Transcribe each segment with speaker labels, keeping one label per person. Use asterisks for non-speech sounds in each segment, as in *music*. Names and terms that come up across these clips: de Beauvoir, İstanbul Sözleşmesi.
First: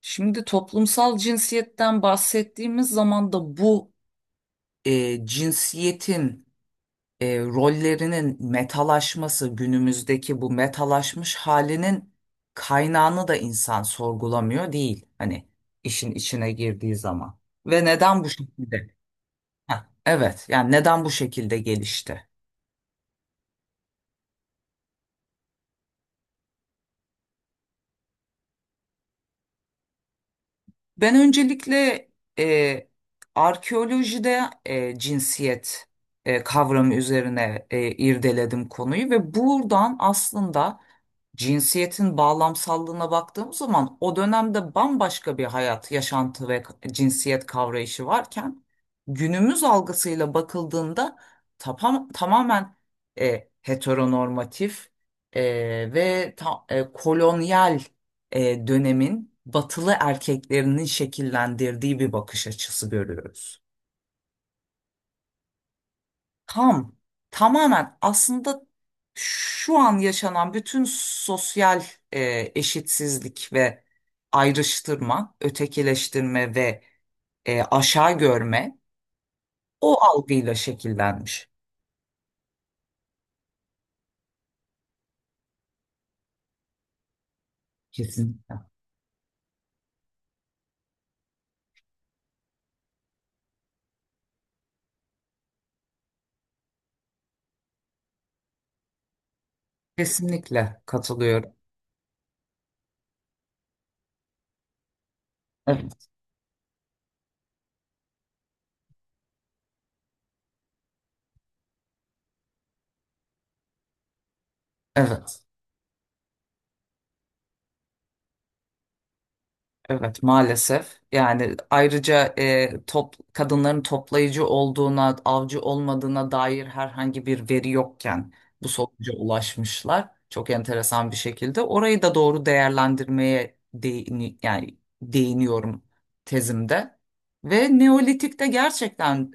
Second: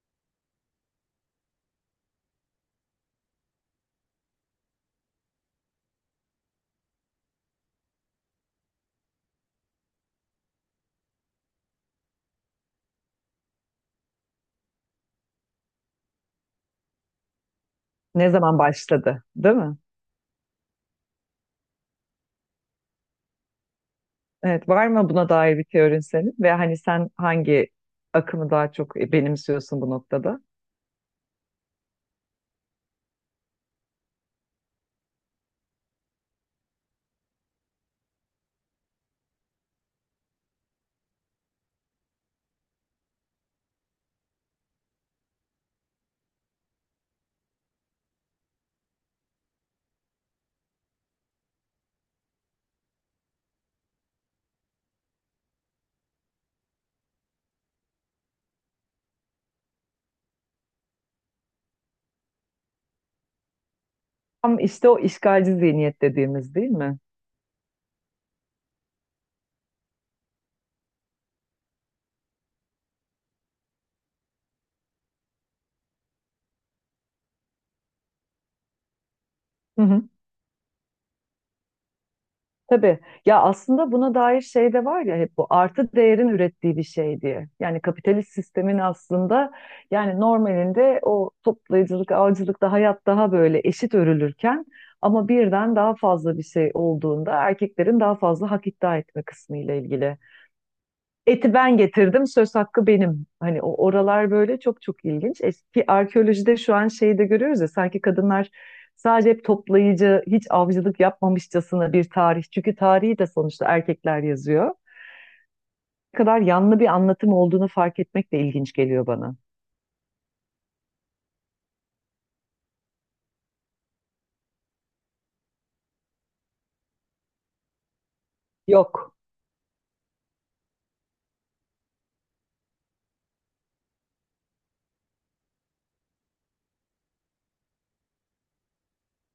Speaker 1: Şimdi toplumsal cinsiyetten bahsettiğimiz zaman da bu cinsiyetin rollerinin metalaşması, günümüzdeki bu metalaşmış halinin kaynağını da insan sorgulamıyor değil. Hani işin içine girdiği zaman. Ve neden bu
Speaker 2: Ne zaman
Speaker 1: şekilde?
Speaker 2: başladı, değil
Speaker 1: Heh,
Speaker 2: mi?
Speaker 1: evet, yani neden bu şekilde gelişti?
Speaker 2: Evet, var mı buna dair bir teorin senin? Ve hani sen hangi akımı daha çok benimsiyorsun bu noktada?
Speaker 1: Ben öncelikle e, arkeolojide cinsiyet kavramı üzerine irdeledim konuyu ve buradan aslında cinsiyetin bağlamsallığına baktığımız zaman o dönemde bambaşka bir hayat, yaşantı ve cinsiyet kavrayışı varken günümüz algısıyla bakıldığında tamamen heteronormatif e, ve kolonyal dönemin batılı erkeklerinin şekillendirdiği bir bakış açısı görüyoruz.
Speaker 2: Tam işte o işgalci zihniyet dediğimiz değil
Speaker 1: Tam,
Speaker 2: mi?
Speaker 1: tamamen aslında şu an yaşanan bütün sosyal eşitsizlik ve ayrıştırma, ötekileştirme ve aşağı görme
Speaker 2: Hı
Speaker 1: o
Speaker 2: hı.
Speaker 1: algıyla şekillenmiş.
Speaker 2: Tabii. Ya aslında buna dair şey de var ya, hep bu artı değerin ürettiği bir şey diye. Yani kapitalist
Speaker 1: Kesinlikle.
Speaker 2: sistemin aslında, yani normalinde o toplayıcılık, avcılıkta hayat daha böyle eşit örülürken ama birden daha fazla bir şey olduğunda erkeklerin daha fazla hak iddia etme kısmı ile ilgili.
Speaker 1: Kesinlikle katılıyorum.
Speaker 2: Eti ben getirdim, söz hakkı benim. Hani o oralar böyle çok çok ilginç. Eski
Speaker 1: Evet,
Speaker 2: arkeolojide şu an şeyi de görüyoruz ya, sanki kadınlar sadece hep toplayıcı, hiç avcılık yapmamışçasına bir tarih. Çünkü tarihi de sonuçta erkekler yazıyor.
Speaker 1: evet.
Speaker 2: Ne kadar yanlı bir anlatım olduğunu fark etmek de ilginç geliyor bana.
Speaker 1: Evet maalesef yani ayrıca kadınların toplayıcı olduğuna avcı olmadığına dair herhangi bir veri yokken bu sonuca
Speaker 2: Yok.
Speaker 1: ulaşmışlar çok enteresan bir şekilde orayı da doğru değerlendirmeye yani değiniyorum tezimde ve Neolitik'te gerçekten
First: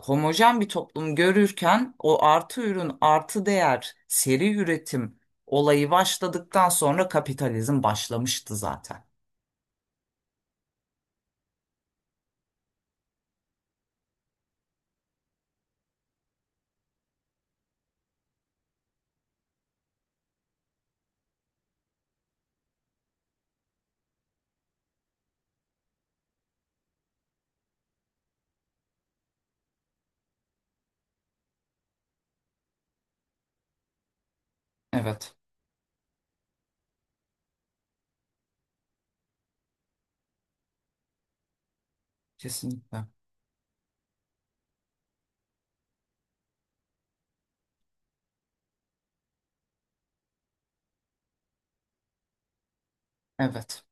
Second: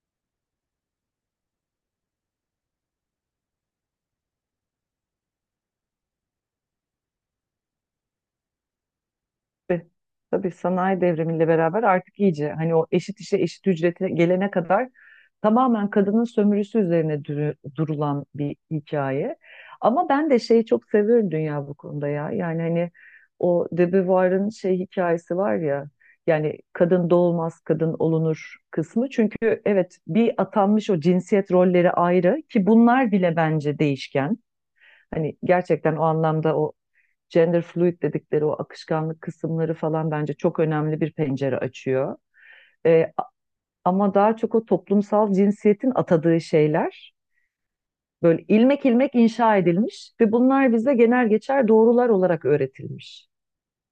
Speaker 1: homojen bir toplum görürken o artı ürün, artı değer, seri üretim olayı başladıktan sonra kapitalizm başlamıştı zaten.
Speaker 2: Ve tabii sanayi devrimiyle beraber artık iyice, hani o eşit işe eşit ücrete gelene kadar tamamen kadının sömürüsü üzerine durulan bir hikaye. Ama ben de şeyi çok seviyorum dünya bu konuda ya. Yani hani o de Beauvoir'ın şey hikayesi var ya. Yani kadın doğulmaz, kadın olunur kısmı. Çünkü evet, bir atanmış o cinsiyet rolleri ayrı, ki bunlar bile bence değişken.
Speaker 1: Evet,
Speaker 2: Hani gerçekten o anlamda o gender fluid dedikleri o akışkanlık kısımları falan bence çok önemli bir pencere açıyor.
Speaker 1: kesinlikle.
Speaker 2: Ee, ama daha çok o toplumsal cinsiyetin atadığı şeyler böyle ilmek ilmek inşa edilmiş ve bunlar bize genel geçer doğrular olarak öğretilmiş.
Speaker 1: Evet.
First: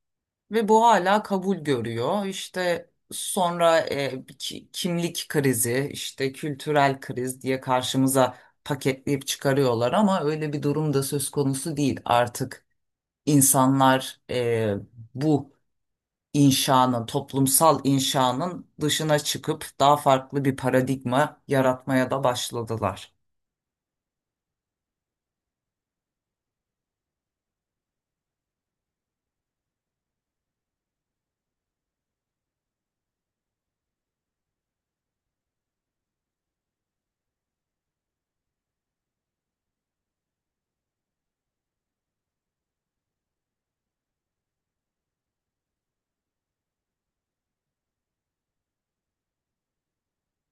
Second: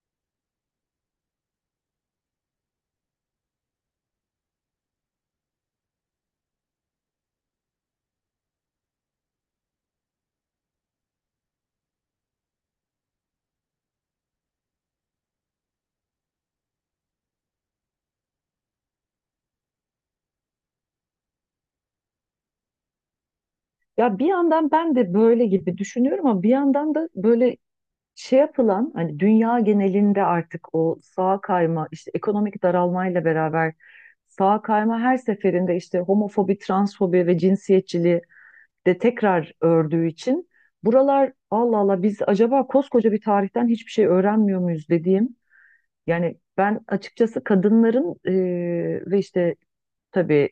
Speaker 1: Ve bu hala kabul görüyor. İşte sonra kimlik krizi, işte kültürel kriz diye karşımıza paketleyip çıkarıyorlar ama öyle bir durum da söz konusu değil. Artık insanlar bu inşanın, toplumsal inşanın dışına çıkıp daha farklı bir paradigma yaratmaya da başladılar.
Speaker 2: Ya bir yandan ben de böyle gibi düşünüyorum ama bir yandan da böyle şey yapılan, hani dünya genelinde artık o sağa kayma, işte ekonomik daralmayla beraber sağa kayma her seferinde işte homofobi, transfobi ve cinsiyetçiliği de tekrar ördüğü için buralar, Allah Allah, biz acaba koskoca bir tarihten hiçbir şey öğrenmiyor muyuz dediğim, yani ben açıkçası kadınların ve işte tabii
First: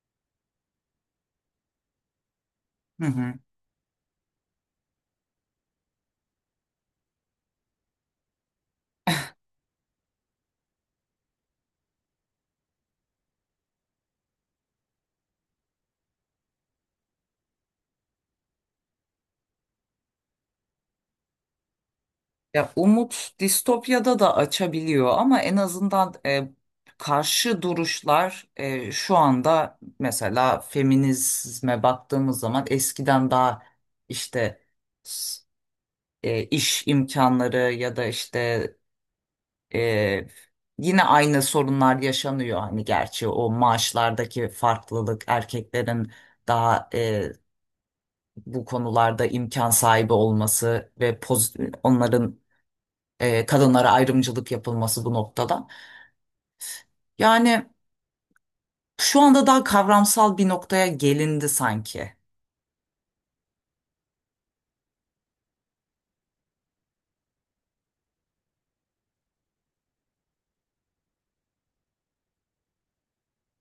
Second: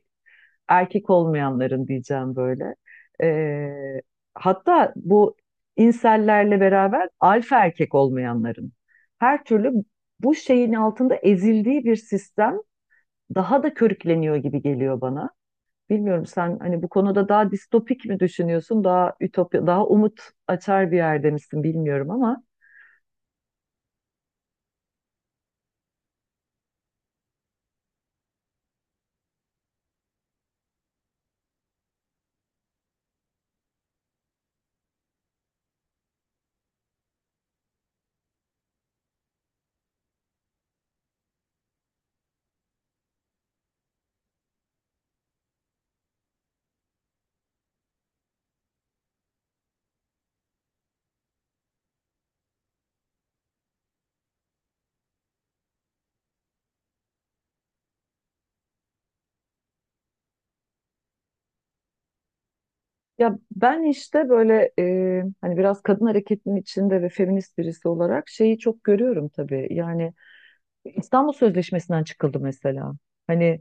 Speaker 2: erkek olmayanların diyeceğim böyle.
Speaker 1: Hı hı.
Speaker 2: Ee, hatta bu insellerle beraber alfa erkek olmayanların her türlü bu şeyin altında ezildiği bir sistem daha da körükleniyor gibi geliyor bana. Bilmiyorum, sen hani bu konuda daha distopik mi düşünüyorsun, daha ütopya, daha umut açar bir yerde misin bilmiyorum ama
Speaker 1: Ya umut distopyada da açabiliyor ama en azından karşı duruşlar şu anda mesela feminizme baktığımız zaman eskiden daha işte s- iş imkanları ya da işte e, yine aynı sorunlar yaşanıyor. Hani gerçi o maaşlardaki farklılık erkeklerin daha bu konularda imkan sahibi olması ve onların kadınlara ayrımcılık yapılması bu noktada. Yani şu anda daha kavramsal bir noktaya gelindi sanki.
Speaker 2: ya ben işte böyle hani biraz kadın hareketinin içinde ve feminist birisi olarak şeyi çok görüyorum tabii. Yani İstanbul Sözleşmesi'nden çıkıldı mesela. Hani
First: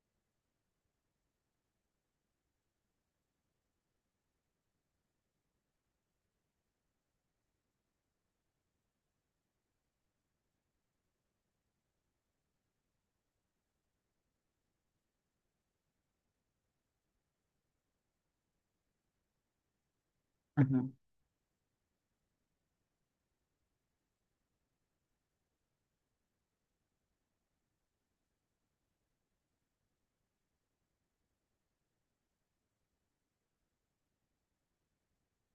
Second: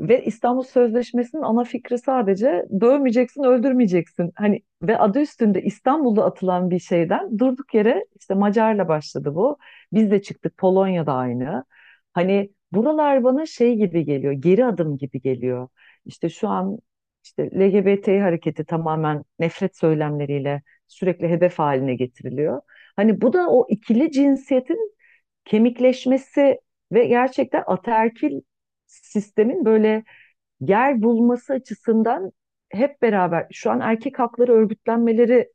Speaker 2: ve İstanbul Sözleşmesi'nin ana fikri sadece dövmeyeceksin, öldürmeyeceksin. Hani ve adı üstünde İstanbul'da atılan bir şeyden durduk yere işte Macar'la başladı bu. Biz de çıktık, Polonya'da aynı. Hani buralar bana şey gibi geliyor, geri adım gibi geliyor. İşte şu an işte LGBT hareketi tamamen nefret söylemleriyle
Speaker 1: Hı hı.
Speaker 2: sürekli hedef haline getiriliyor. Hani bu da o ikili cinsiyetin kemikleşmesi ve gerçekten ataerkil sistemin böyle yer bulması açısından hep beraber şu an erkek hakları örgütlenmeleri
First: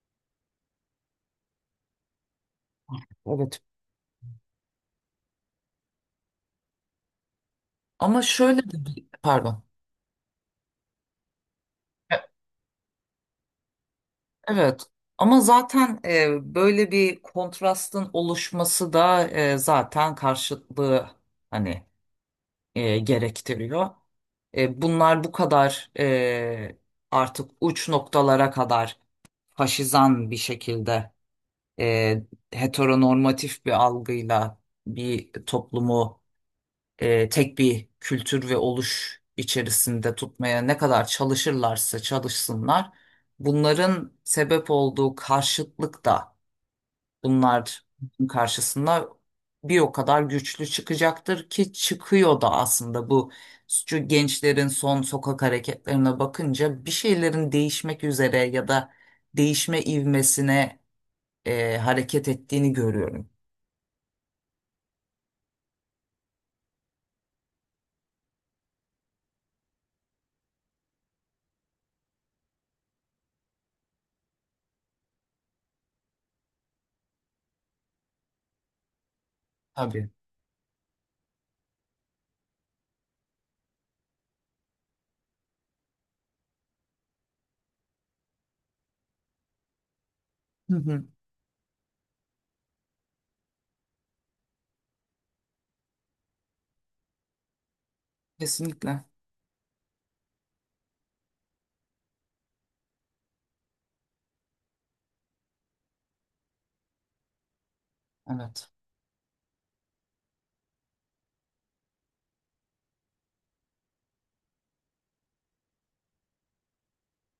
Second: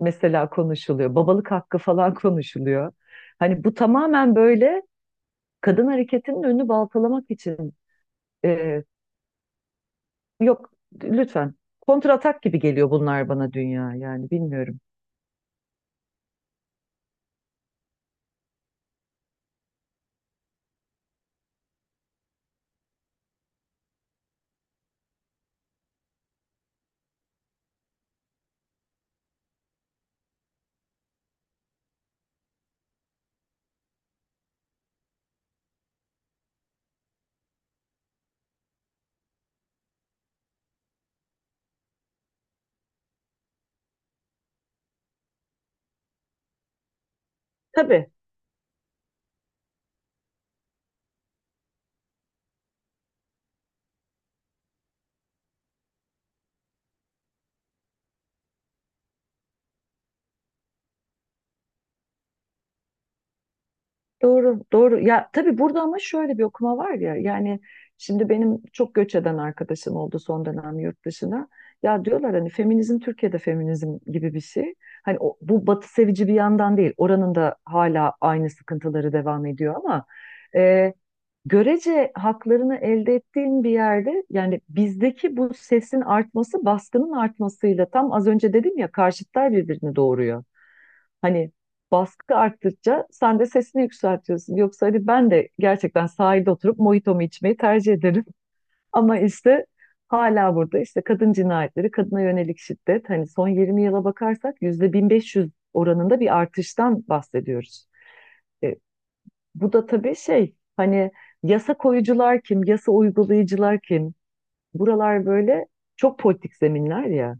Speaker 2: mesela konuşuluyor. Babalık hakkı falan *laughs* konuşuluyor.
Speaker 1: Evet.
Speaker 2: Hani bu tamamen böyle kadın hareketinin önünü baltalamak için
Speaker 1: Ama şöyle
Speaker 2: e,
Speaker 1: de bir, pardon.
Speaker 2: yok, lütfen, kontratak gibi geliyor bunlar bana dünya, yani bilmiyorum.
Speaker 1: Evet. Ama zaten böyle bir kontrastın oluşması da zaten karşıtlığı hani gerektiriyor. Bunlar bu kadar artık uç noktalara kadar faşizan bir şekilde e, heteronormatif bir algıyla bir toplumu tek bir kültür ve oluş içerisinde tutmaya ne kadar çalışırlarsa çalışsınlar, bunların sebep olduğu karşıtlık da bunlar
Speaker 2: Tabii.
Speaker 1: karşısında bir o kadar güçlü çıkacaktır ki çıkıyor da aslında bu şu gençlerin son sokak hareketlerine bakınca bir şeylerin değişmek üzere ya da değişme ivmesine hareket ettiğini görüyorum.
Speaker 2: Doğru, doğru. Ya tabii burada ama şöyle bir okuma var ya. Yani şimdi benim çok göç eden arkadaşım oldu son dönem yurt dışına. Ya diyorlar hani feminizm Türkiye'de feminizm gibi bir şey. Hani o- bu batı sevici bir yandan değil. Oranın da hala aynı sıkıntıları devam ediyor ama
Speaker 1: Tabii.
Speaker 2: e, görece haklarını elde ettiğin bir yerde, yani bizdeki bu sesin artması baskının artmasıyla, tam az önce dedim ya, karşıtlar birbirini doğuruyor.
Speaker 1: Hı hı.
Speaker 2: Hani baskı arttıkça sen de sesini yükseltiyorsun. Yoksa hadi ben de gerçekten sahilde oturup mojitomu içmeyi tercih ederim. *laughs*
Speaker 1: Kesinlikle.
Speaker 2: Ama işte hala burada işte kadın cinayetleri, kadına yönelik şiddet, hani son 20 yıla bakarsak yüzde 1500 oranında bir artıştan bahsediyoruz.
Speaker 1: Evet.
Speaker 2: E, bu da tabii şey, hani yasa koyucular kim, yasa uygulayıcılar kim? Buralar böyle çok politik zeminler ya.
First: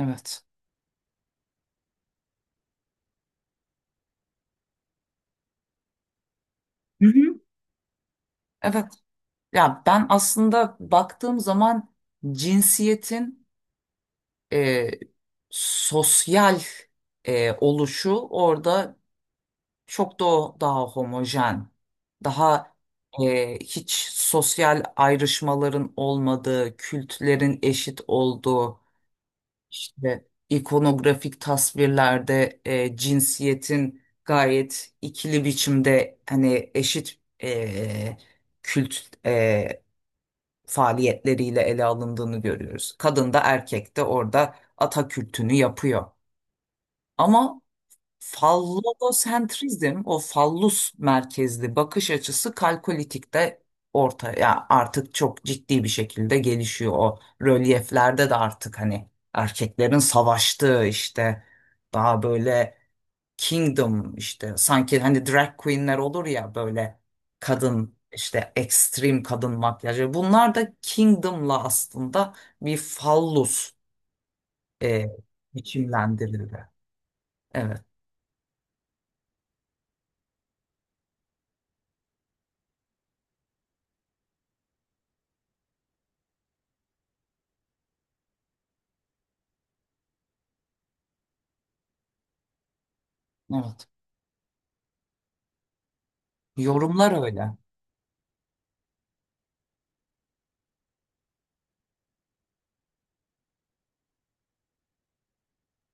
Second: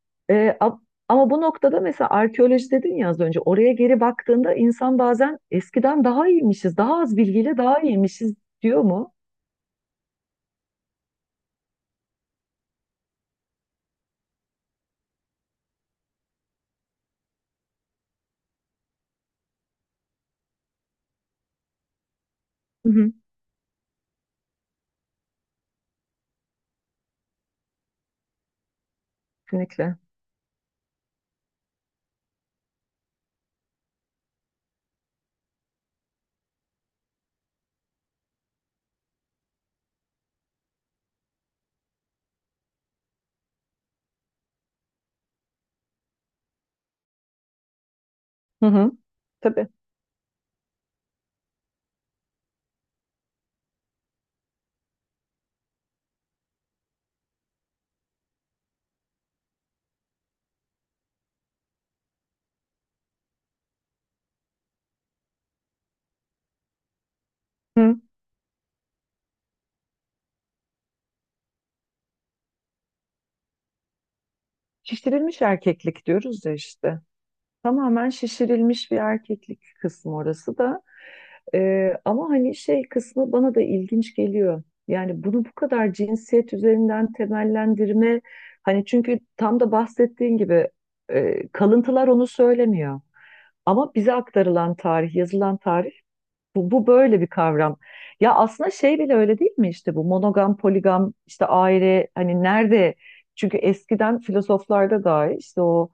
Speaker 1: Evet.
Speaker 2: Ee, a- ama bu noktada mesela arkeoloji dedin ya az önce, oraya geri baktığında insan bazen eskiden daha iyiymişiz, daha
Speaker 1: Hı
Speaker 2: az
Speaker 1: hı.
Speaker 2: bilgiyle daha iyiymişiz diyor
Speaker 1: Evet.
Speaker 2: mu?
Speaker 1: Ya ben aslında baktığım zaman cinsiyetin e, sosyal oluşu orada çok da daha homojen, daha
Speaker 2: Hı hı.
Speaker 1: hiç sosyal ayrışmaların olmadığı, kültlerin eşit olduğu,
Speaker 2: Kesinlikle.
Speaker 1: İşte ikonografik tasvirlerde cinsiyetin gayet ikili biçimde hani eşit kült e, faaliyetleriyle ele alındığını görüyoruz. Kadın da erkek de orada ata kültünü yapıyor. Ama
Speaker 2: Hı hı. Tabii.
Speaker 1: Fallosentrizm, o fallus merkezli bakış açısı kalkolitikte ortaya artık çok ciddi bir şekilde gelişiyor. O rölyeflerde de artık hani erkeklerin savaştığı işte daha böyle kingdom işte sanki hani drag queenler olur ya böyle kadın
Speaker 2: Hı.
Speaker 1: işte ekstrem kadın makyajı bunlar da kingdom'la aslında bir fallus e,
Speaker 2: Şişirilmiş erkeklik diyoruz ya
Speaker 1: biçimlendirildi.
Speaker 2: işte.
Speaker 1: Evet.
Speaker 2: Tamamen şişirilmiş bir erkeklik kısmı orası da. Ama hani şey kısmı bana da ilginç geliyor. Yani bunu bu kadar cinsiyet üzerinden temellendirme, hani çünkü tam da bahsettiğin gibi kalıntılar onu söylemiyor.
Speaker 1: Evet.
Speaker 2: Ama bize aktarılan tarih, yazılan tarih bu
Speaker 1: Yorumlar
Speaker 2: böyle bir
Speaker 1: öyle.
Speaker 2: kavram. Ya aslında şey bile öyle değil mi, işte bu monogam, poligam, işte aile hani nerede? Çünkü eskiden filozoflarda dahi işte o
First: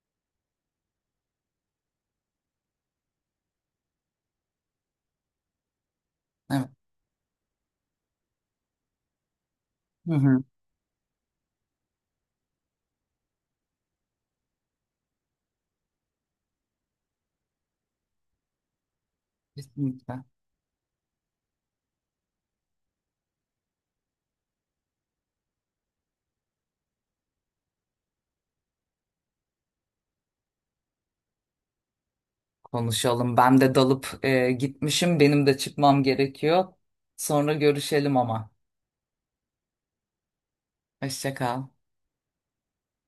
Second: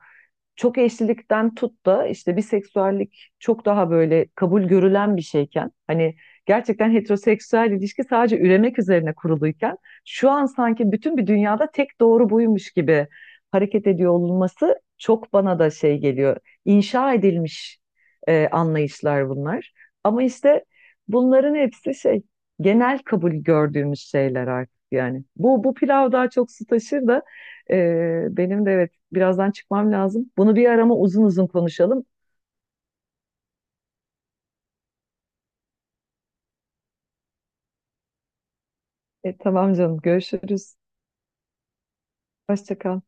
Speaker 2: çok eşlilikten tut da işte biseksüellik çok daha böyle kabul görülen bir şeyken, hani
Speaker 1: Evet.
Speaker 2: gerçekten heteroseksüel ilişki sadece üremek üzerine kuruluyken
Speaker 1: Hı
Speaker 2: şu
Speaker 1: hı.
Speaker 2: an sanki bütün bir dünyada tek doğru buymuş gibi hareket ediyor olması çok bana da şey geliyor. İnşa edilmiş anlayışlar bunlar. Ama
Speaker 1: Kesinlikle.
Speaker 2: işte bunların hepsi şey, genel kabul gördüğümüz şeyler artık yani. Bu pilav daha çok su taşır da e, benim de evet, birazdan çıkmam lazım. Bunu bir arama uzun uzun konuşalım.
Speaker 1: Konuşalım. Ben de dalıp gitmişim. Benim de çıkmam gerekiyor. Sonra görüşelim ama.
Speaker 2: Tamam canım, görüşürüz.
Speaker 1: Hoşça kal.
Speaker 2: Hoşça kal.